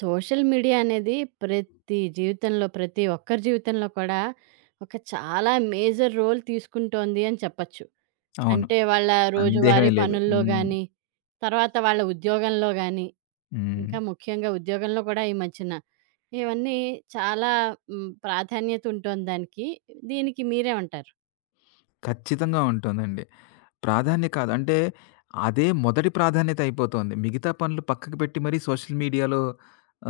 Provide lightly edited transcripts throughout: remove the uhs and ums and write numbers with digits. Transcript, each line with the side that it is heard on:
right: Social media అనేది ప్రతి జీవితంలో, ప్రతి ఒక్కరి జీవితంలో కూడా ఒక చాలా మేజర్ రోల్ తీసుకుంటోంది అని చెప్పచ్చు.
left: అవును.
right: అంటే వాళ్ళ
left: సందేహమే
right: రోజువారీ
left: లేదు.
right: పనుల్లో
left: హ్మ్.
right: గానీ, తర్వాత వాళ్ళ ఉద్యోగంలో గానీ,
left: హ్మ్.
right: ఇంకా ముఖ్యంగా ఉద్యోగంలో కూడా ఈ మధ్యన ఇవన్నీ చాలా ప్రాధాన్యత ఉంటోంది దానికి. దీనికి మీరేమంటారు?
left: ఖచ్చితంగా ఉంటుందండి. ప్రాధాన్య కాదు అంటే అదే మొదటి ప్రాధాన్యత అయిపోతోంది. మిగతా పనులు పక్కకు పెట్టి మరీ సోషల్ మీడియాలో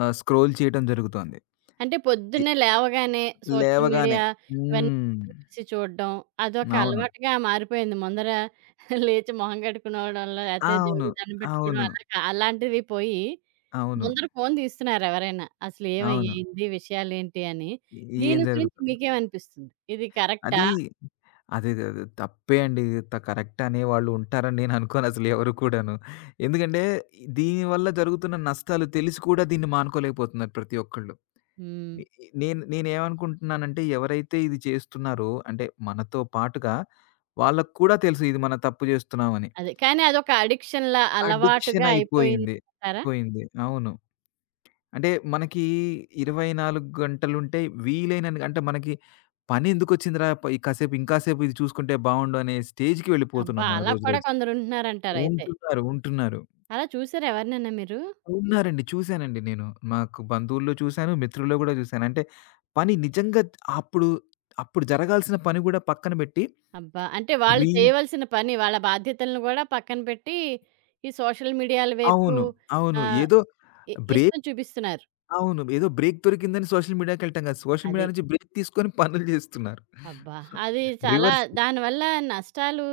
left: స్క్రోల్ చేయటం జరుగుతోంది.
right: అంటే
left: ఇ
right: పొద్దున్నే లేవగానే సోషల్
left: లేవగానే.
right: మీడియా ఇవన్నీ
left: హ్మ్.
right: ఓపెన్ చేసి చూడడం అదొక
left: అవును.
right: అలవాటుగా మారిపోయింది. ముందర లేచి మొహం కడుక్కునోవడం, లేతే
left: అవును.
right: దేవుడికి దండం పెట్టుకోవడం
left: అవును.
right: అలాంటివి పోయి
left: అవును.
right: ముందర ఫోను తీస్తున్నారు ఎవరైనా. అసలు
left: అవును.
right: ఏమయ్యింది, విషయాలేంటి అని.
left: ఏం
right: దీని గురించి
left: జరుగుతుంది?
right: మీకేమనిపిస్తుంది? ఇది కరెక్టా?
left: అది అదేదేదే తప్పే అండి. కరెక్ట్ అనేవాళ్ళు ఉంటారని నేను అనుకోనసలు ఎవరు కూడాను. ఎందుకంటే దీనివల్ల జరుగుతున్న నష్టాలు తెలిసి కూడా దీన్ని మానుకోలేకపోతున్నారు ప్రతి ఒక్కళ్ళు.
right: హ్మ్.
left: నే నేను నేనేమనుకుంటున్నానంటే ఎవరైతే ఇది చేస్తున్నారో అంటే మనతో పాటుగా వాళ్ళకి కూడా తెలుసు ఇది మనం తప్పు చేస్తున్నామని.
right: అదే. కానీ అదొక అడిక్షన్‌లా
left: అడిక్షన్
right: అలవాటుగా
left: అయిపోయింది.
right: అయిపోయిందంటారా?
left: అయిపోయింది. అవును. అంటే మనకి 24 గంటలుంటే వీలైనన్ని అంటే మనకి పని ఎందుకొచ్చిందిరా! ఈ కాసేపు ఇంకా సేపు ఇది చూసుకుంటే బావుండు అనే స్టేజ్‌కి
right: అబ్బా!
left: వెళ్ళిపోతున్నాం మనం
right: అలా
left: రోజు
right: కూడా
left: రోజు.
right: కొందరుంటున్నారంటారయితే.
left: ఉంటున్నారు. ఉంటున్నారు.
right: అలా చూసారా ఎవరినైనా మీరు?
left: ఉన్నారండి. చూసానండి నేను. నాకు బంధువుల్లో చూసాను. మిత్రుల్లో గూడా చూసాను. అంటే పని నిజంగా అప్పుడు, అప్పుడు జరగాల్సిన పని గూడా పక్కన బెట్టి
right: అబ్బా! అంటే వాళ్ళు
left: రీల్స్.
right: చేయవలసిన పని, వాళ్ళ బాధ్యతలను గూడా పక్కన పెట్టి, ఈ సోషల్ మీడియాల వైపు
left: అవును. అవును.
right: ఆహ్,
left: ఏదో
right: ఇ ఇష్టం
left: బ్రేక్.
right: చూపిస్తున్నారు.
left: అవును. ఏదో బ్రేక్ దొరికిందని సోషల్ మీడియాకెళ్ళటం గాదు. సోషల్
right: అది.
left: మీడియా నుంచి బ్రేక్ తీసుకొని పనులు జేస్తున్నారు.
right: అబ్బా! అది చాలా
left: రివర్స్.
right: దానివల్ల నష్టాలు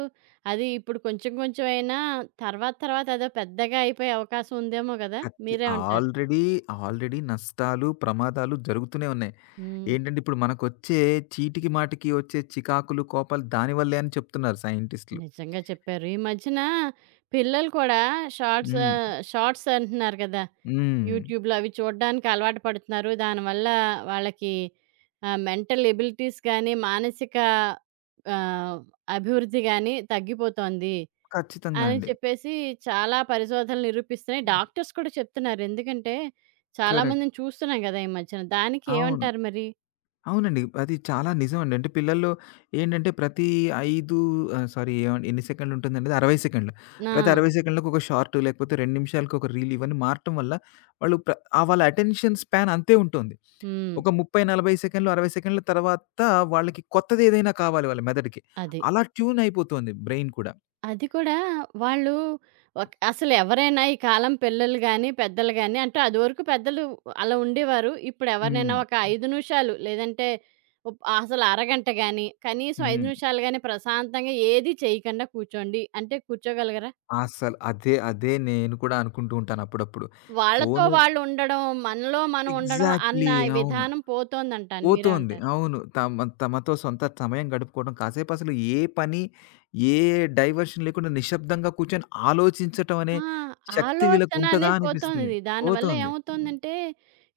right: అది ఇప్పుడు కొంచెం కొంచెం అయినా తర్వాత తర్వాత అదో పెద్దగా అయిపోయే అవకాశం ఉందేమో గదా!
left: ఖచ్చి
right: మీరేమంటారు?
left: ఆల్రెడీ, ఆల్రెడీ నష్టాలు, ప్రమాదాలు జరుగుతూనే ఉన్నాయి.
right: హ్మ్.
left: ఏంటంటే, ఇప్పుడు మనకొచ్చే చీటికి మాటికి వచ్చే చికాకులు, కోపాలు దానివల్లే అని చెప్తున్నారు సైంటిస్టులు.
right: నిజంగా చెప్పారు. ఈ మధ్యన పిల్లలు కూడా
left: హ్మ్.
right: షార్ట్స్ అంటున్నారు గదా!
left: హ్మ్.
right: యూట్యూబ్‌లో అవి చూడ్డానికి అలవాటు పడుతున్నారు. దానివల్ల వాళ్ళకి మెంటల్ ఎబిలిటీస్ గానీ, మానసిక ఆహ్, అభివృద్ధి గానీ తగ్గిపోతోంది
left: ఖచ్చితంగా
right: అని
left: అండి.
right: చెప్పేసి చాలా పరిశోధనలు నిరూపిస్తున్నాయి. డాక్టర్స్ కూడా చెప్తున్నారు. ఎందుకంటే, చాలా
left: కరెక్ట్.
right: మందిని చూస్తున్నాం గదా! ఈ మధ్యన. దానికి
left: అవును.
right: ఏమంటారు మరి?
left: అవునండి. అది చాలా నిజమండి. అంటే పిల్లల్లో ఏంటంటే ప్రతి 5 ఆహ్, సారీ ఏవండి ఎన్ని సెకండ్లు ఉంటుందనేది 60 సెకండ్లు. ప్రతి
right: ఆ!
left: 60 సెకండ్లకు ఒక షార్ట్ లేకపోతే 2 నిమిషాలకు ఒక రీల్ ఇవన్నీ మారటం వల్ల వాళ్ళు ప్ర వాళ్ళ అటెన్షన్ స్పాన్ అంతే ఉంటుంది.
right: హ్మ్.
left: ఒక 30, 40 సెకండ్లు, 60 సెకండ్ల తర్వాత వాళ్ళకి కొత్తది ఏదైనా కావాలి వాళ్ళ మెదడుకి.
right: అది.
left: అలా ట్యూన్ అయిపోతుంది బ్రెయిన్ కూడా.
right: అది కూడా వాళ్ళు అసలెవరైనా ఈ కాలం పిల్లలు గానీ, పెద్దలు గానీ అంటే అదివరకు పెద్దలు అలా ఉండేవారు.
left: హ్మ్.
right: ఇప్పుడెవరినైనా ఒక 5 నిమిషాలు లేదంటే అసలు అరగంట గానీ, కనీసం 5
left: హ్మ్.
right: నిమిషాలు గానీ ప్రశాంతంగా ఏది చేయకుండా కూర్చోండి అంటే కూర్చోగలగరా?
left: అసలు అదే నేను కూడా అనుకుంటూ ఉంటాను అప్పుడప్పుడు.
right: వాళ్ళతో
left: ఫోను
right: వాళ్ళు ఉండడం, మనలో మనం ఉండడం అన్న
left: ఎగ్జాక్ట్‌లీ. అవును.
right: విధానం పోతోందంటాను.
left: పోతోంది.
right: మీరేమంటారు?
left: అవును. తమ తమతో సొంత సమయం గడుపుకోవడం, కాసేపసలు ఏ డైవర్షన్ లేకుండా నిశ్శబ్దంగా కూర్చొని ఆలోచించటం అనే
right: ఆ!
left: శక్తి
right: ఆలోచన
left: వీళ్ళకుంటదా
right: అనేది
left: అనిపిస్తుంది.
right: పోతోంది. దానివల్ల
left: పోతోంది.
right: ఏమవుతోందంటే,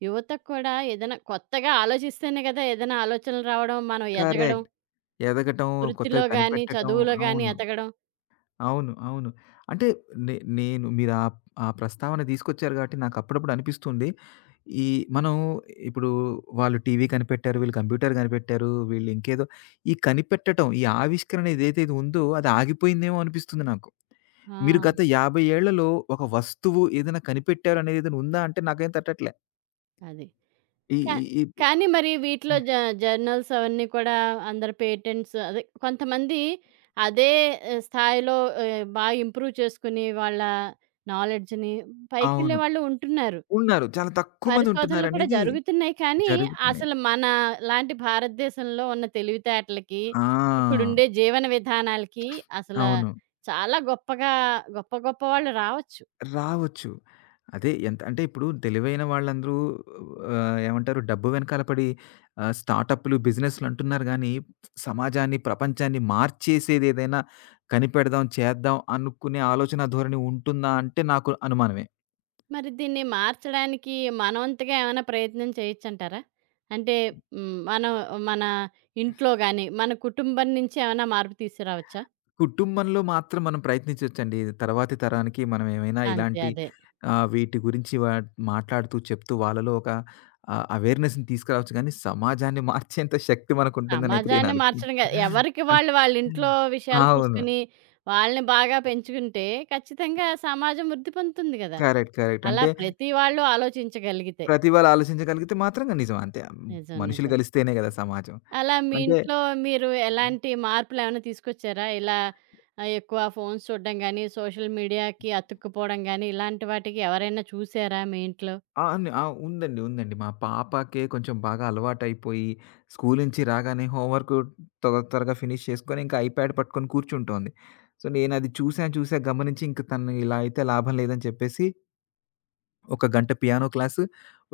right: యువతకు కూడా ఏదైనా కొత్తగా ఆలోచిస్తేనే కదా! ఏదైనా ఆలోచనలు రావడం, మనం ఎదగడం.
left: కరెక్ట్. ఎదగటం, కొత్తవి
right: వృత్తిలో గాని,
left: కనిపెట్టటం.
right: చదువులో గాని
left: అవును.
right: ఎదగడం.
left: అవును. అవును. అంటే నే నేను మీరు ఆ ప్రస్తావన తీసుకొచ్చారు కాబట్టి నాకు అప్పుడప్పుడు అనిపిస్తుంది. ఈ మనం ఇప్పుడు వాళ్ళు టీవీ కనిపెట్టారు, వీళ్ళు కంప్యూటర్ కనిపెట్టారు, వీళ్ళు ఇంకేదో. ఈ కనిపెట్టటం, ఈ ఆవిష్కరణ ఏదైతే ఇది ఉందో అది ఆగిపోయిందేమో అనిపిస్తుంది నాకు. మీరు
right: ఆ!
left: గత 50 ఏళ్లలో ఒక వస్తువు ఏదైనా కనిపెట్టారు అనేది ఏదైనా ఉందా అంటే నాకేం తట్టట్లే.
right: అది.
left: ఈ
right: కా
left: ఈ ఈ
right: కానీ మరి వీటిలో జర్నల్స్ అవన్నీ కూడా అందరి పేటెంట్స్ అదే కొంతమంది అదే స్థాయిలో బాగా ఇంప్రూవ్ చేసుకుని వాళ్ళ నాలెడ్జ్‌ని పైకెళ్ళే
left: అవును.
right: వాళ్ళు ఉంటున్నారు.
left: ఉన్నారు. చాలా తక్కువ మంది
right: పరిశోధనలు కూడా
left: ఉంటున్నారనేది.
right: జరుగుతున్నాయి కానీ,
left: జరుగుతున్నాయి.
right: అసలు మన లాంటి భారతదేశంలో ఉన్న తెలివితేటలకి,
left: ఆ!
right: ఇక్కడుండే జీవన విధానాలకి అసల
left: అవును.
right: చాలా గొప్పగా గొప్ప గొప్ప వాళ్ళు రావచ్చు.
left: రావచ్చు. అదే ఎంత అంటే ఇప్పుడు తెలివైన వాళ్ళందరూ ఏమంటారు డబ్బు వెనకాల పడి స్టార్టప్‌లు, బిజినెస్‌లు అంటున్నారు గానీ, సమాజాన్ని, ప్రపంచాన్ని మార్చేసేదేదైనా కనిపెడదాం, చేద్దాం అనుకునే ఆలోచన ధోరణి ఉంటుందా అంటే నాకు అనుమానమే.
right: మరి దీన్ని మార్చడానికి మనవంతుగా ఏమైనా ప్రయత్నం చేయొచ్చంటారా? అంటే మనం మన ఇంట్లో గాని, మన కుటుంబం నుంచి ఏమైనా మార్పు తీసుకురావచ్చా?
left: కుటుంబంలో మాత్రం మనం ప్రయత్నించొచ్చండి. తర్వాతి తరానికి మనం ఏమైనా
right: అంతే.
left: ఇలాంటి
right: అదే.
left: వీటి గురించి మాట్లాడుతూ, చెప్తూ వాళ్ళలో ఒక అవేర్‌నెస్‌ని తీసుకురావచ్చు గానీ, సమాజాన్ని మార్చేంత శక్తి మనకుంటుందనైతే నేను
right: సమాజాన్ని మార్చడం
left: అనుకుంటున్నాను.
right: కాదు. ఎవరికి వాళ్ళు వాళ్ళ ఇంట్లో విషయాలు
left: అవును.
right: చూసుకుని, వాళ్ళని బాగా పెంచుకుంటే ఖచ్చితంగా సమాజం వృద్ధి పొందుతుంది గదా!
left: కరెక్ట్. కరెక్ట్.
right: అలా
left: అంటే
right: ప్రతి వాళ్ళు ఆలోచించగలిగితే.
left: ప్రతి వాళ్ళు ఆలోచించగలిగితే మాత్రం నిజం అంతే.
right: నిజం.
left: మనుషులు
right: నిజం.
left: కలిస్తేనే గదా సమాజం.
right: అలా మీ
left: అంటే
right: ఇంట్లో మీరు ఎలాంటి మార్పులేమైనా తీసుకొచ్చారా? ఇలా ఎక్కువ ఫోన్స్ చూడడం గానీ, సోషల్ మీడియాకి అతుక్కుపోవడం గానీ, ఇలాంటి వాటికి ఎవరైనా చూసారా మీ ఇంట్లో?
left: ఆ! ఉందండి. ఉందండి. మా పాపకే కొంచెం బాగా అలవాటైపోయి, స్కూలు నుంచి రాగానే హోంవర్కు త్వరగా ఫినిష్ చేసుకొని, ఇంకా ఐప్యాడ్ పట్టుకొని కూర్చుంటోంది. సో, నేనది చూసా గమనించి ఇంక తను ఇలా అయితే లాభం లేదని చెప్పేసి, ఒక గంట పియానో క్లాసు,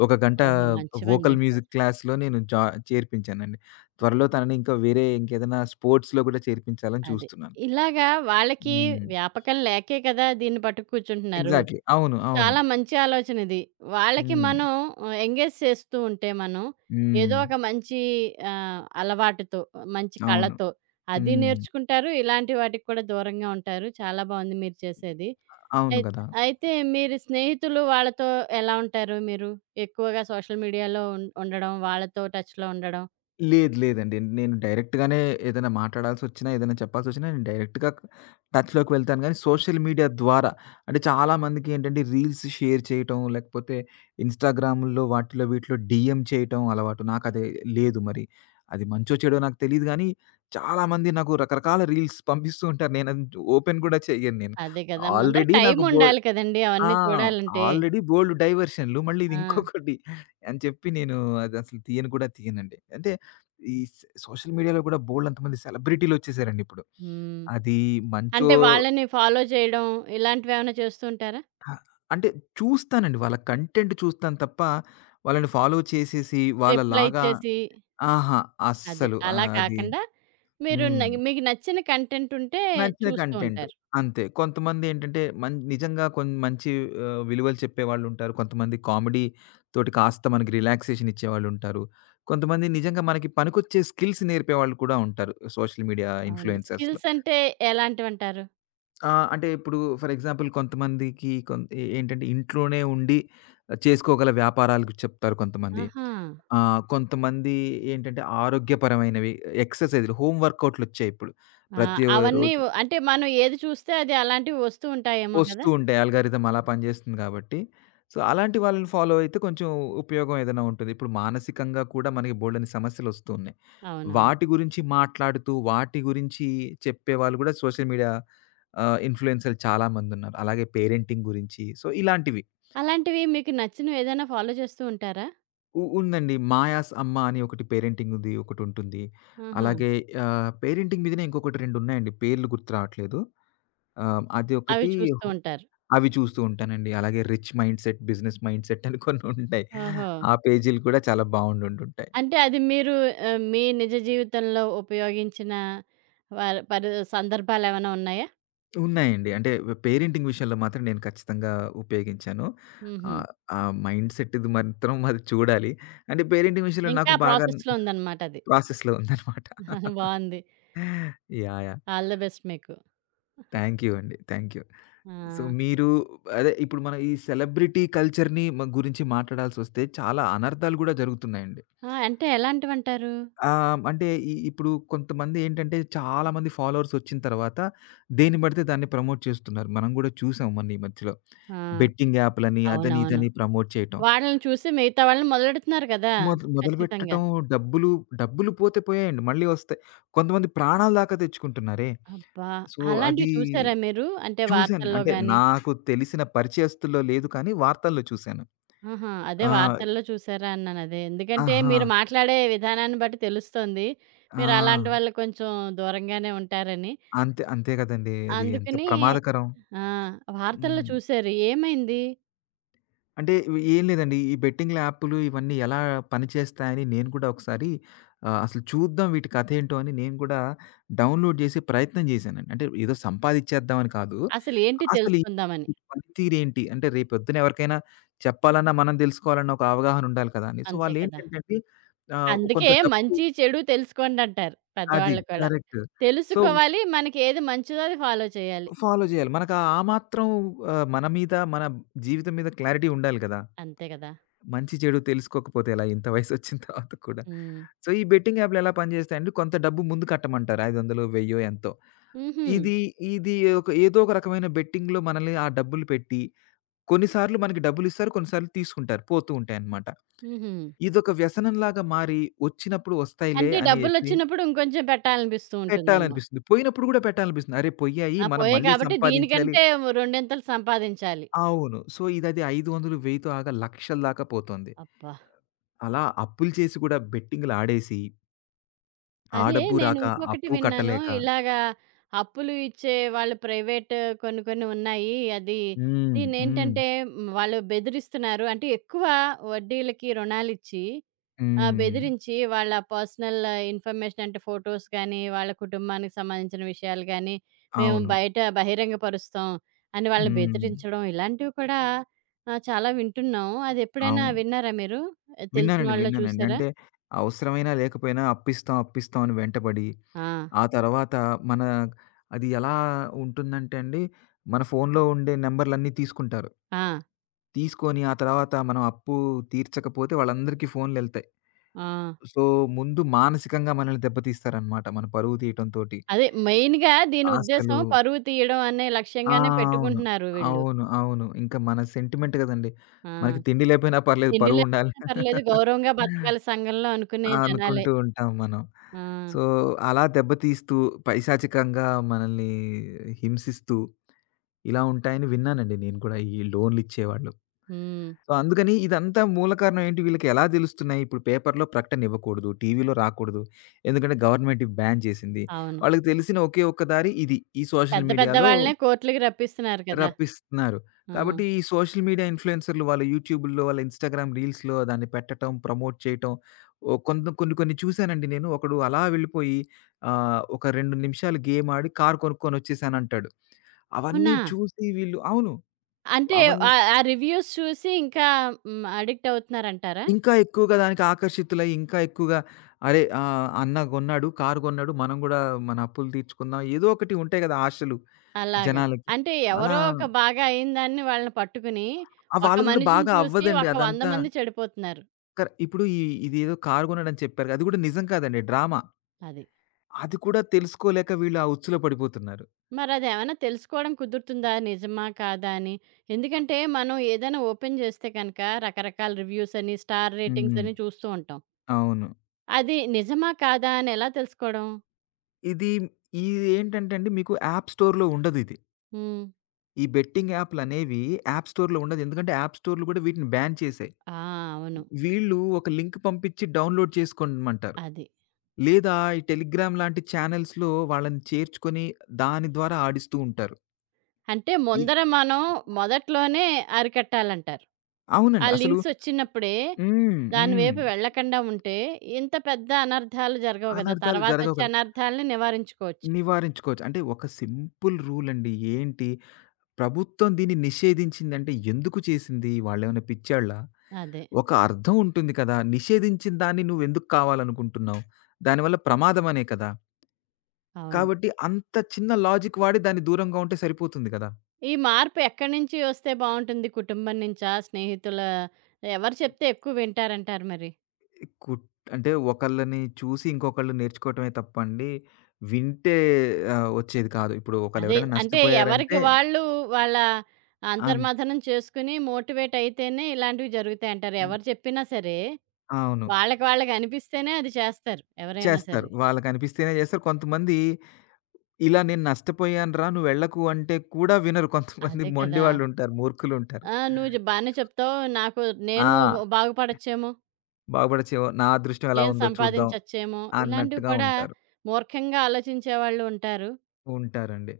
left: ఒక గంట
right: ఓహో! మంచి పని
left: వోకల్
right: చేశారు.
left: మ్యూజిక్ క్లాస్‌లో నేను చేర్పించానండి. త్వరలో తనని ఇంకా వేరే ఇంకేదైనా స్పోర్ట్స్‌లో కూడా చేర్పించాలని
right: అది.
left: చూస్తున్నాను.
right: ఇలాగా వాళ్ళకి
left: హ్మ్.
right: వ్యాపకం లేకే కదా! దీన్ని పట్టుకు కూర్చుంటున్నారు.
left: ఎగ్జాక్ట్‌లీ. అవును. అవును.
right: చాలా మంచి ఆలోచనిది. వాళ్ళకి
left: హ్మ్.
right: మనం ఎంగేజ్ చేస్తూ ఉంటే మనం, ఏదో
left: హ్మ్.
right: ఒక మంచి అలవాటుతో, మంచి
left: అవును.
right: కళతో అది
left: హ్మ్.
right: నేర్చుకుంటారు. ఇలాంటి వాటికి కూడా దూరంగా ఉంటారు. చాలా బావుంది మీరు చేసేది.
left: అవును
right: అయి
left: కదా!
right: అయితే మీరు స్నేహితులు వాళ్ళతో ఎలా ఉంటారు మీరు? ఎక్కువగా సోషల్ మీడియాలో ఉండడం, వాళ్ళతో టచ్‌లో ఉండడం.
left: లేదు లేదండి. నేను డైరెక్ట్‌గానే ఏదైనా మాట్లాడాల్సొచ్చినా, ఏదైనా చెప్పాల్సొచ్చినా నేను డైరెక్ట్‌గా టచ్‌లోకి వెళ్తాను గానీ, సోషల్ మీడియా ద్వారా అంటే చాలామందికి ఏంటంటే రీల్స్ షేర్ చేయటం, లేకపోతే ఇన్‌స్టాగ్రామ్‌లో వాటిలో వీటిలో డీఎం చేయటం అలవాటు. నాకది లేదు మరి. అది మంచో చెడో నాకు తెలీదు గానీ, చాలామంది నాకు రకరకాల రీల్స్ పంపిస్తూ ఉంటారు. నేనది ఓపెన్ గూడా చెయ్యను నేను.
right: అదే కదా! ముందర
left: ఆల్రెడీ
right: టైం
left: నాకు బో
right: ఉండాలి కదండీ!
left: ఆ!
right: అవన్నీ చూడాలంటే.
left: ఆల్రెడీ బోలెడు డైవర్షన్‌లు. మళ్ళీ ఇది
right: ఆ!
left: ఇంకొకటి అని చెప్పి నేను అదసలు తీయను తీయనండి. అంటే ఈ స్ సోషల్ మీడియాలో కూడా బోలెడంతమంది సెలబ్రిటీలొచ్చేసారండి ఇప్పుడు.
right: హ్మ్.
left: అది మంచో
right: అంటే వాళ్ళని ఫాలో చేయడం ఇలాంటివేమైనా చేస్తూ ఉంటారా?
left: అ అంటే చూస్తానండి. వాళ్ళ కంటెంట్ చూస్తాను తప్ప, వాళ్ళని ఫాలో చేసేసి
right: రిప్లై
left: వాళ్ళలాగా.
right: ఇచ్చేసి
left: ఆహా!
right: అది.
left: అస్సలు.
right: అలా
left: అది
right: కాకుండా మీరు
left: హ్మ్.
right: మీకు నచ్చిన కంటెంట్ ఉంటే
left: నచ్చిన
right: చూస్తూ
left: కంటెంట్.
right: ఉంటారు.
left: అంతే. కొంతమందేంటంటే నిజంగా కొన్ని మంచి విలువలు చెప్పేవాళ్ళుంటారు. కొంతమంది కామెడీ తోటి కాస్త మనకి రిలాక్సేషన్ ఇచ్చేవాళ్ళుంటారు. కొంతమంది నిజంగా మనకి పనికొచ్చే స్కిల్స్ నేర్పేవాళ్ళు కూడా ఉంటారు. సోషల్ మీడియా
right: అవును.
left: ఇన్‌ఫ్లుయెన్సర్స్‌లో.
right: స్కిల్స్ అంటే ఎలాంటివంటారు?
left: అంటే ఇప్పుడు ఫర్ ఎగ్జాంపుల్ కొంతమందికి కొన్ ఏ ఏంటంటే ఇంట్లోనే ఉండి చేసుకోగల వ్యాపారాలకు చెప్తారు కొంతమంది.
right: ఆహా!
left: కొంతమంది ఏంటంటే ఆరోగ్యపరమైనవి ఎక్సర్‌సైజ్‌లు హోమ్ వర్కౌట్‌లొచ్చాయి ఇప్పుడు.
right: ఆ!
left: ప్రతి రోజు
right: అంటే మనం ఏది చూస్తే అది అలాంటివి వస్తూ ఉంటాయేమో
left: వస్తూ
right: కదా!
left: ఉంటాయి. అల్గారిథం అలా పనిజేస్తుంది గాబట్టి. సో, అలాంటి వాళ్ళని ఫాలో అయితే కొంచెం ఉపయోగం ఏదైనా ఉంటుంది. ఇప్పుడు మానసికంగా కూడా మనకి బోలెడన్ని సమస్యలొస్తూ ఉన్నాయి.
right: అవునవును.
left: వాటి గురించి మాట్లాడుతూ, వాటి గురించి చెప్పేవాళ్ళు గూడా సోషల్ మీడియా ఇన్‌ఫ్లుయెన్సర్‌లు చాలామందున్నారు. అలాగే పేరెంటింగ్ గురించి. సో, ఇలాంటివి.
right: అలాంటివి మీకు నచ్చినవి ఏదైనా ఫాలో చేస్తూ ఉంటారా?
left: ఉందండి. 'మాయాస్ అమ్మ' అని ఒకటి పేరెంటింగ్‌ది ఒకటుంటుంది.
right: ఆహా!
left: అలాగే పేరెంటింగ్ మీదనే ఇంకొకటి రెండున్నాయండి. పేర్లు గుర్తు రావట్లేదు. ఆ! అది
right: అవి
left: ఒకటి
right: చూస్తూ
left: హో
right: ఉంటారు.
left: అవి చూస్తూ ఉంటానండి. అలాగే 'rich mindset', 'business mindset' అని కొన్ని ఉంటాయి.
right: ఓహో!
left: ఆ పేజీలు కూడా చాలా బావుండుంటుంటాయి.
right: అంటే అది మీరు మీ నిజ జీవితంలో ఉపయోగించిన వారు పరి సందర్భాలేమైనా ఉన్నాయా?
left: ఉన్నాయండి. అంటే పేరెంటింగ్ విషయంలో మాత్రం నేను ఖచ్చితంగా ఉపయోగించాను.
right: హుహు.
left: ఆహ్, ఆ మైండ్ సెట్‌ది మాత్రం అది చూడాలి. అంటే పేరెంటింగ్ విషయంలో నాకు
right: ఇంకా
left: బాగా
right: ప్రాసెస్‌లో ఉందన్నమాట అది.
left: ప్రాసెస్‌లో ఉందనమాట.
right: బావుంది.
left: యాహ్!
right: ఆల్ ద బెస్ట్ మీకు.
left: థ్యాంక్ యూ అండి. Thank you. సో,
right: ఆ!
left: మీరు అదే ఇప్పుడు మనం ఈ సెలబ్రిటీ కల్చర్‌ని గురించి మాట్లాడాల్సొస్తే చాలా అనర్థాలు కూడా జరుగుతున్నాయండి.
right: ఆ! అంటే ఎలాంటివంటారు?
left: అంటే ఇప్పుడు కొంతమందేంటంటే చాలామంది ఫాలోవర్స్ వచ్చిన తర్వాత దేన్ని బడితే దాన్ని ప్రమోట్ చేస్తున్నారు. మనం గూడా చూసాం మొన్న ఈ మధ్యలో.
right: ఆ!
left: బెట్టింగ్ యాప్‌లని అదని
right: అవునవును.
left: ఇదని ప్రమోట్ చేయటం.
right: వాళ్ళని చూసి మిగతా వాళ్ళని మొదలెడుతున్నారు కదా! ఖచ్చితంగా.
left: మొదలుపెట్టటం. డబ్బులు, డబ్బులు పోతే పోయాయండి మళ్ళీ వస్తాయి. కొంతమంది ప్రాణాల దాకా తెచ్చుకుంటున్నారే.
right: అబ్బా!
left: సో,
right: అలాంటివి
left: అది
right: చూసారా మీరు? అంటే
left: చూసాను.
right: వార్తల్లో
left: అంటే
right: గాని?
left: నాకు తెలిసిన పరిచయస్తుల్లో లేదు కానీ వార్తల్లో చూసాను.
right: ఆహా! అదే
left: ఆ!
right: వార్తల్లో చూసారా అన్నాను అదే. ఎందుకంటే
left: ఆహా!
right: మీరు మాట్లాడే విధానాన్ని బట్టి తెలుస్తోంది.
left: ఆ!
right: మీరు అలాంటి వాళ్ళు కొంచెం దూరంగానే ఉంటారని.
left: అంతే అంతే గదండీ! అది ఎంత
right: అందుకని
left: ప్రమాదకరం.
right: ఆ! వార్తల్లో
left: హ్మ్.
right: చూసారు. ఏమైంది?
left: అంటే ఇవి ఏం లేదండి. ఈ బెట్టింగ్‌ల యాపులు ఇవన్నీ ఎలా పనిచేస్తాయని నేను కూడా ఒకసారి అసలు చూద్దాం వీటి కథేంటో అని నేను కూడా డౌన్‌లోడ్ చేసే ప్రయత్నం చేశానండి. అంటే ఏదో సంపాదిచ్చేద్దామని కాదు.
right: అసలేంటి
left: అసలు
right: తెలుసుకుందామని.
left: వీటి పనితీరేంటి? అంటే రేపొద్దున ఎవరికైనా చెప్పాలన్నా, మనం తెలుసుకోవాలన్న ఒక అవగాహన ఉండాలి కదా అండి. సో,
right: అంతే కదా!
left: వాళ్ళేంటంటే అండి కొంత
right: అందుకే
left: డబ్బు.
right: మంచి, చెడు తెలుసుకోండంటారు
left: అది.
right: పెద్దవాళ్ళు కూడా.
left: కరెక్ట్. సో,
right: తెలుసుకోవాలి. మనకి ఏది మంచిదో అది ఫాలో చేయాలి.
left: ఫాలో చేయాలి. మనకు ఆ ఆ మాత్రం మన మీద, మన జీవితం మీద క్లారిటీ ఉండాలి కదా!
right: అంతే కదా!
left: మంచి చెడు తెలుసుకోకపోతే ఎలా ఇంత వయసొచ్చిన తర్వాత కూడా.
right: హ్మ్.
left: సో, ఈ బెట్టింగ్ యాప్‌లు ఎలా పనిజేస్తాయంటే కొంత డబ్బు ముందు కట్టమంటారు. 500 వెయ్యో ఎంతో.
right: హుహు.
left: ఇది ఇది ఒక ఏదో ఒక రకమైన బెట్టింగ్‌లో మనల్ని ఆ డబ్బులు పెట్టి కొన్నిసార్లు మనకి డబ్బులిస్తారు. కొన్నిసార్లు తీసుకుంటారు. పోతూ ఉంటాయన్నమాట.
right: హుహు.
left: ఇదొక వ్యసనంలాగా మారి వచ్చినప్పుడు వస్తాయిలే
right: అంటే
left: అని జెప్పి
right: డబ్బులొచ్చినప్పుడు ఇంకొంచెం పెట్టాలనిపిస్తూ ఉంటుందేమో.
left: పెట్టాలనిపిస్తుంది. పోయినప్పుడు గూడా పెట్టాలనిపిస్తుంది. అరే! పొయ్యాయి
right: ఆ!
left: మనం
right: పోయాయి
left: మళ్ళీ
right: కాబట్టి
left: సంపాదించాలి.
right: దీనికంటే ఓ రెండింతలు సంపాదించాలి.
left: అవును. సో, ఇదది 500, 1000తో ఆగా లక్షల దాకా పోతుంది.
right: అబ్బా!
left: అలా అప్పులు చేసి గూడా బెట్టింగులు ఆడేసి ఆ
right: అదే
left: డబ్బు
right: నేను
left: రాక,
right: ఇంకొకటి
left: అప్పు
right: విన్నాను.
left: కట్టలేక.
right: ఇలాగా అప్పులు ఇచ్చే వాళ్ళు ప్రైవేట్ కొన్ని కొన్ని ఉన్నాయి. అది
left: హ్మ్. హ్మ్.
right: దీన్నేంటంటే, వాళ్ళు బెదిరిస్తున్నారు. అంటే ఎక్కువ వడ్డీలకి రుణాలిచ్చి ఆ!
left: హ్మ్.
right: బెదిరించి వాళ్ళ పర్సనల్ ఇన్ఫర్మేషన్ అంటే ఫోటోస్ గానీ, వాళ్ళ కుటుంబానికి సంబంధించిన విషయాలు గానీ, మేము
left: అవును.
right: బయట బహిరంగపరుస్తాం అని వాళ్ళని
left: హ్మ్.
right: బెదిరించడం ఇలాంటివి కూడా చాలా వింటున్నాం. అదెప్పుడైనా
left: అవును.
right: విన్నారా మీరు? ఆ, తెలిసిన
left: విన్నానండి.
right: వాళ్ళో
left: విన్నానండి.
right: చూసారా?
left: అంటే అవసరమైనా, లేకపోయినా అప్పిస్తాం అని వెంటపడి,
right: ఆ!
left: ఆ తర్వాత మన అది ఎలా ఉంటుందంటే అండి, మన ఫోన్‌లో ఉండే నంబర్‌లన్నీ తీసుకుంటారు.
right: ఆ!
left: తీసుకొని ఆ తర్వాత మనం అప్పు తీర్చకపోతే వాళ్ళందరికీ ఫోన్‌లెళ్తాయి.
right: ఆ!
left: సో, ముందు మానసికంగా మనల్ని దెబ్బతీస్తారనమాట. మన పరువు తీయటంతోటి.
right: అదే మెయిన్‌గా దీని
left: అసలు
right: ఉద్దేశ్యం పరువు తీయడం అనే
left: ఆ!
right: లక్ష్యంగానే
left: అవును.
right: పెట్టుకుంటున్నారు వీళ్ళు.
left: అవును. అవును. ఇంకా మన సెంటిమెంట్ గదండీ.
right: ఆ!
left: మనకి తిండి లేపోయినా పర్లేదు
right: తిండి
left: పరువుండాలి.
right: లేకపోయినా పర్లేదు గౌరవంగా బతకాలి సంఘంలో అనుకునే జనాలే.
left: అనుకుంటూ ఉంటాం మనం.
right: ఆ!
left: సో, అలా దెబ్బతీస్తూ, పైశాచికంగా మనల్ని హింసిస్తూ, ఇలా ఉంటాయని విన్నానండి నేను కూడా ఈ లోన్‌లిచ్చేవాళ్ళు.
right: హ్మ్.
left: సో, అందుకని ఇదంతా మూల కారణం ఏంటి వీళ్ళకెలా దెలుస్తున్నాయి? ఇప్పుడు పేపర్‌లో ప్రకటనివ్వకూడదు. టీవీలో రాకూడదు. ఎందుకంటే గవర్నమెంట్ ఇవి బ్యాన్ చేసింది.
right: అవును.
left: వాళ్ళకి తెలిసిన ఒకే ఒక్క దారి ఇది. ఈ సోషల్
right: పెద్ద పెద్ద
left: మీడియాలో.
right: వాళ్ళనే కోర్ట్‌లకి రప్పిస్తున్నారు కదా!
left: రప్పిస్తున్నారు.
right: ఆ!
left: కాబట్టి ఈ సోషల్ మీడియా ఇన్‌ఫ్లూయెన్సర్‌లు వాళ్ళ యూట్యూబుల్లో, వాళ్ళ ఇన్‌స్టాగ్రామ్ రీల్స్‌లో దాన్ని పెట్టటం, ప్రమోట్ చేయటం. ఓహ్! కొన్ని కొన్ని చూసానండి నేను. ఒకడు అలా వెళ్ళిపోయి ఒక 2 నిమిషాలు గేమ్ ఆడి కారు కొనుక్కొనొచ్చేసానంటాడు. అవన్నీ
right: అవునా?
left: చూసి వీళ్ళు అవును.
right: అంటే
left: అవన్నీ
right: ఆ రివ్యూస్ చూసి ఇంకా హ్మ్. అడిక్ట్ అవుతున్నారంటారా?
left: ఇంకా ఎక్కువగా దానికి ఆకర్షితులై ఇంకా ఎక్కువగా అరే! అన్న కొన్నాడు, కారు కొన్నాడు. మనం గూడా మన అప్పులు తీర్చుకుందాం. ఏదో ఒకటి ఉంటాయి గదా! ఆశలు
right: అలాగా.
left: జనాలకి.
right: అంటే
left: అలా
right: ఎవరో ఒక బాగా అయిందాన్ని వాళ్ళని పట్టుకుని,
left: ఆ!
right: ఒక
left: వాళ్ళది గూడా
right: మనిషిని
left: బాగా
right: చూసి
left: అవ్వదండి
right: ఒక 100
left: అదంతా.
right: మంది చెడిపోతున్నారు.
left: ఇప్పుడు ఇదేదో కారు కొన్నాడని చెప్పారు. కదా! అది కూడా నిజం కాదండి. డ్రామా.
right: అది.
left: అది కూడా తెలుసుకోలేక వీళ్ళు ఆ ఉచ్చులో పడిపోతున్నారు.
right: మరదేమన్నా తెలుసుకోవడం కుదురుతుందా? నిజమా? కాదా? అని. ఎందుకంటే మనం ఏదైనా ఓపెన్ చేస్తే కనుక రకరకాల రివ్యూస్ అని, స్టార్ రేటింగ్స్
left: హ్మ్.
right: అని చూస్తూ ఉంటాం.
left: అవును.
right: అది నిజమా? కాదా? అని ఎలా తెలుసుకోవడం?
left: ఇది ఇది ఏంటంటే అండి మీకు యాప్ స్టోర్‌లో ఉండదిది.
right: హ్మ్.
left: ఈ బెట్టింగ్ యాప్‌లనేవి యాప్ స్టోర్‌లో ఉండదు. ఎందుకంటే యాప్ స్టోర్‌లు కూడా వీటిని బ్యాన్ చేశాయి.
right: ఆ! అవును.
left: వీళ్ళు ఒక లింక్ పంపించి డౌన్‌లోడ్ చేసుకోమంటారు.
right: అది.
left: లేదా ఈ టెలిగ్రామ్ లాంటి ఛానెల్స్‌లో వాళ్ళని చేర్చుకొని దాని ద్వారా ఆడిస్తూ ఉంటారు.
right: అంటే
left: ఇది
right: ముందర మనం మొదట్లోనే అరికట్టాలంటారు. ఆ
left: అవునండి. అసలు
right: లింక్స్ వచ్చినప్పుడే
left: హ్మ్.
right: దాని
left: హ్మ్.
right: వైపు వెళ్ళకుండా ఉంటే ఇంత పెద్ద అనర్థాలు జరగవు కదా!
left: అనర్థాలు జరగవు
right: తర్వాతొచ్చే
left: కదా!
right: అనర్థాలని నివారించుకోవచ్చు.
left: నివారించుకోవచ్చు. అంటే ఒక సింపుల్ రూల్ అండి. ఏంటి, ప్రభుత్వం దీన్ని నిషేధించిందంటే ఎందుకు చేసింది? వాళ్ళేమైనా పిచ్చోళ్ళా?
right: అదే.
left: ఒక అర్థం ఉంటుంది కదా! నిషేధించిన దాన్ని నువ్వెందుకు కావాలనుకుంటున్నావు? దానివల్ల ప్రమాదమనే కదా!
right: అవును.
left: కాబట్టి అంత చిన్న లాజిక్ వాడి దాన్ని దూరంగా ఉంటే సరిపోతుంది కదా!
right: ఈ మార్పు ఎక్కడి నుంచి వస్తే బావుంటుంది? కుటుంబం నుంచా? స్నేహితుల ఎవరు చెప్తే ఎక్కువ వింటారంటారు మరి?
left: కుట్ అంటే ఒకళ్ళని చూసి ఇంకొకళ్ళు నేర్చుకోవటమే తప్పండి, వింటే వచ్చేది కాదు. ఇప్పుడు
right: అదే.
left: ఒకళ్ళెవరైనా
right: అంటే
left: నష్టపోయారంటే
right: ఎవరికి వాళ్ళు వాళ్ళ
left: అన్
right: అంతర్మథనం చేసుకుని మోటివేట్ అయితేనే ఇలాంటివి జరుగుతాయంటారు. ఎవరు చెప్పినా సరే
left: అవును.
right: వాళ్ళకి వాళ్ళకనిపిస్తేనే అది చేస్తారు. ఎవరైనా
left: చేస్తారు.
right: సరే.
left: వాళ్ళకనిపిస్తేనే చేస్తారు. కొంతమంది ఇలా నేను నష్టపోయానురా నువ్వెళ్ళకు అంటే కూడా వినరు కొంతమంది
right: అదే
left: మొండి
right: కదా!
left: వాళ్ళుంటారు. మూర్ఖులుంటారు.
right: ఆ! నువ్వు బానే చెప్తావు. నాకు నేను
left: ఆ!
right: బాగుపడొచ్చేమో,
left: బాగుపడచేవో నా అదృష్టం ఎలా
right: నేను
left: ఉందో చూద్దాం
right: సంపాదించొచ్చేమో, ఇలాంటివి
left: అన్నట్టుగా
right: కూడా
left: ఉంటారు.
right: మూర్ఖంగా ఆలోచించేవాళ్ళు ఉంటారు.
left: ఉంటారండి.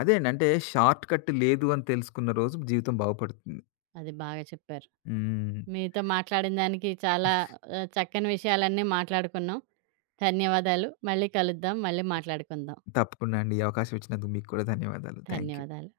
left: అదేండి. అంటే షార్ట్ కట్ లేదు అని తెలుసుకున్న రోజు జీవితం బాగుపడుతుంది.
right: అది బాగా చెప్పారు.
left: హ్మ్.
right: మీతో మాట్లాడిన దానికి చాలా చక్కని విషయాలన్నీ మాట్లాడుకున్నాం. ధన్యవాదాలు. మళ్ళీ కలుద్దాం. మళ్ళీ మాట్లాడుకుందాం.
left: తప్పకుండా అండి. ఈ అవకాశం ఇచ్చినందుకు మీకు కూడా ధన్యవాదాలు. Thank you.
right: ధన్యవాదాలు.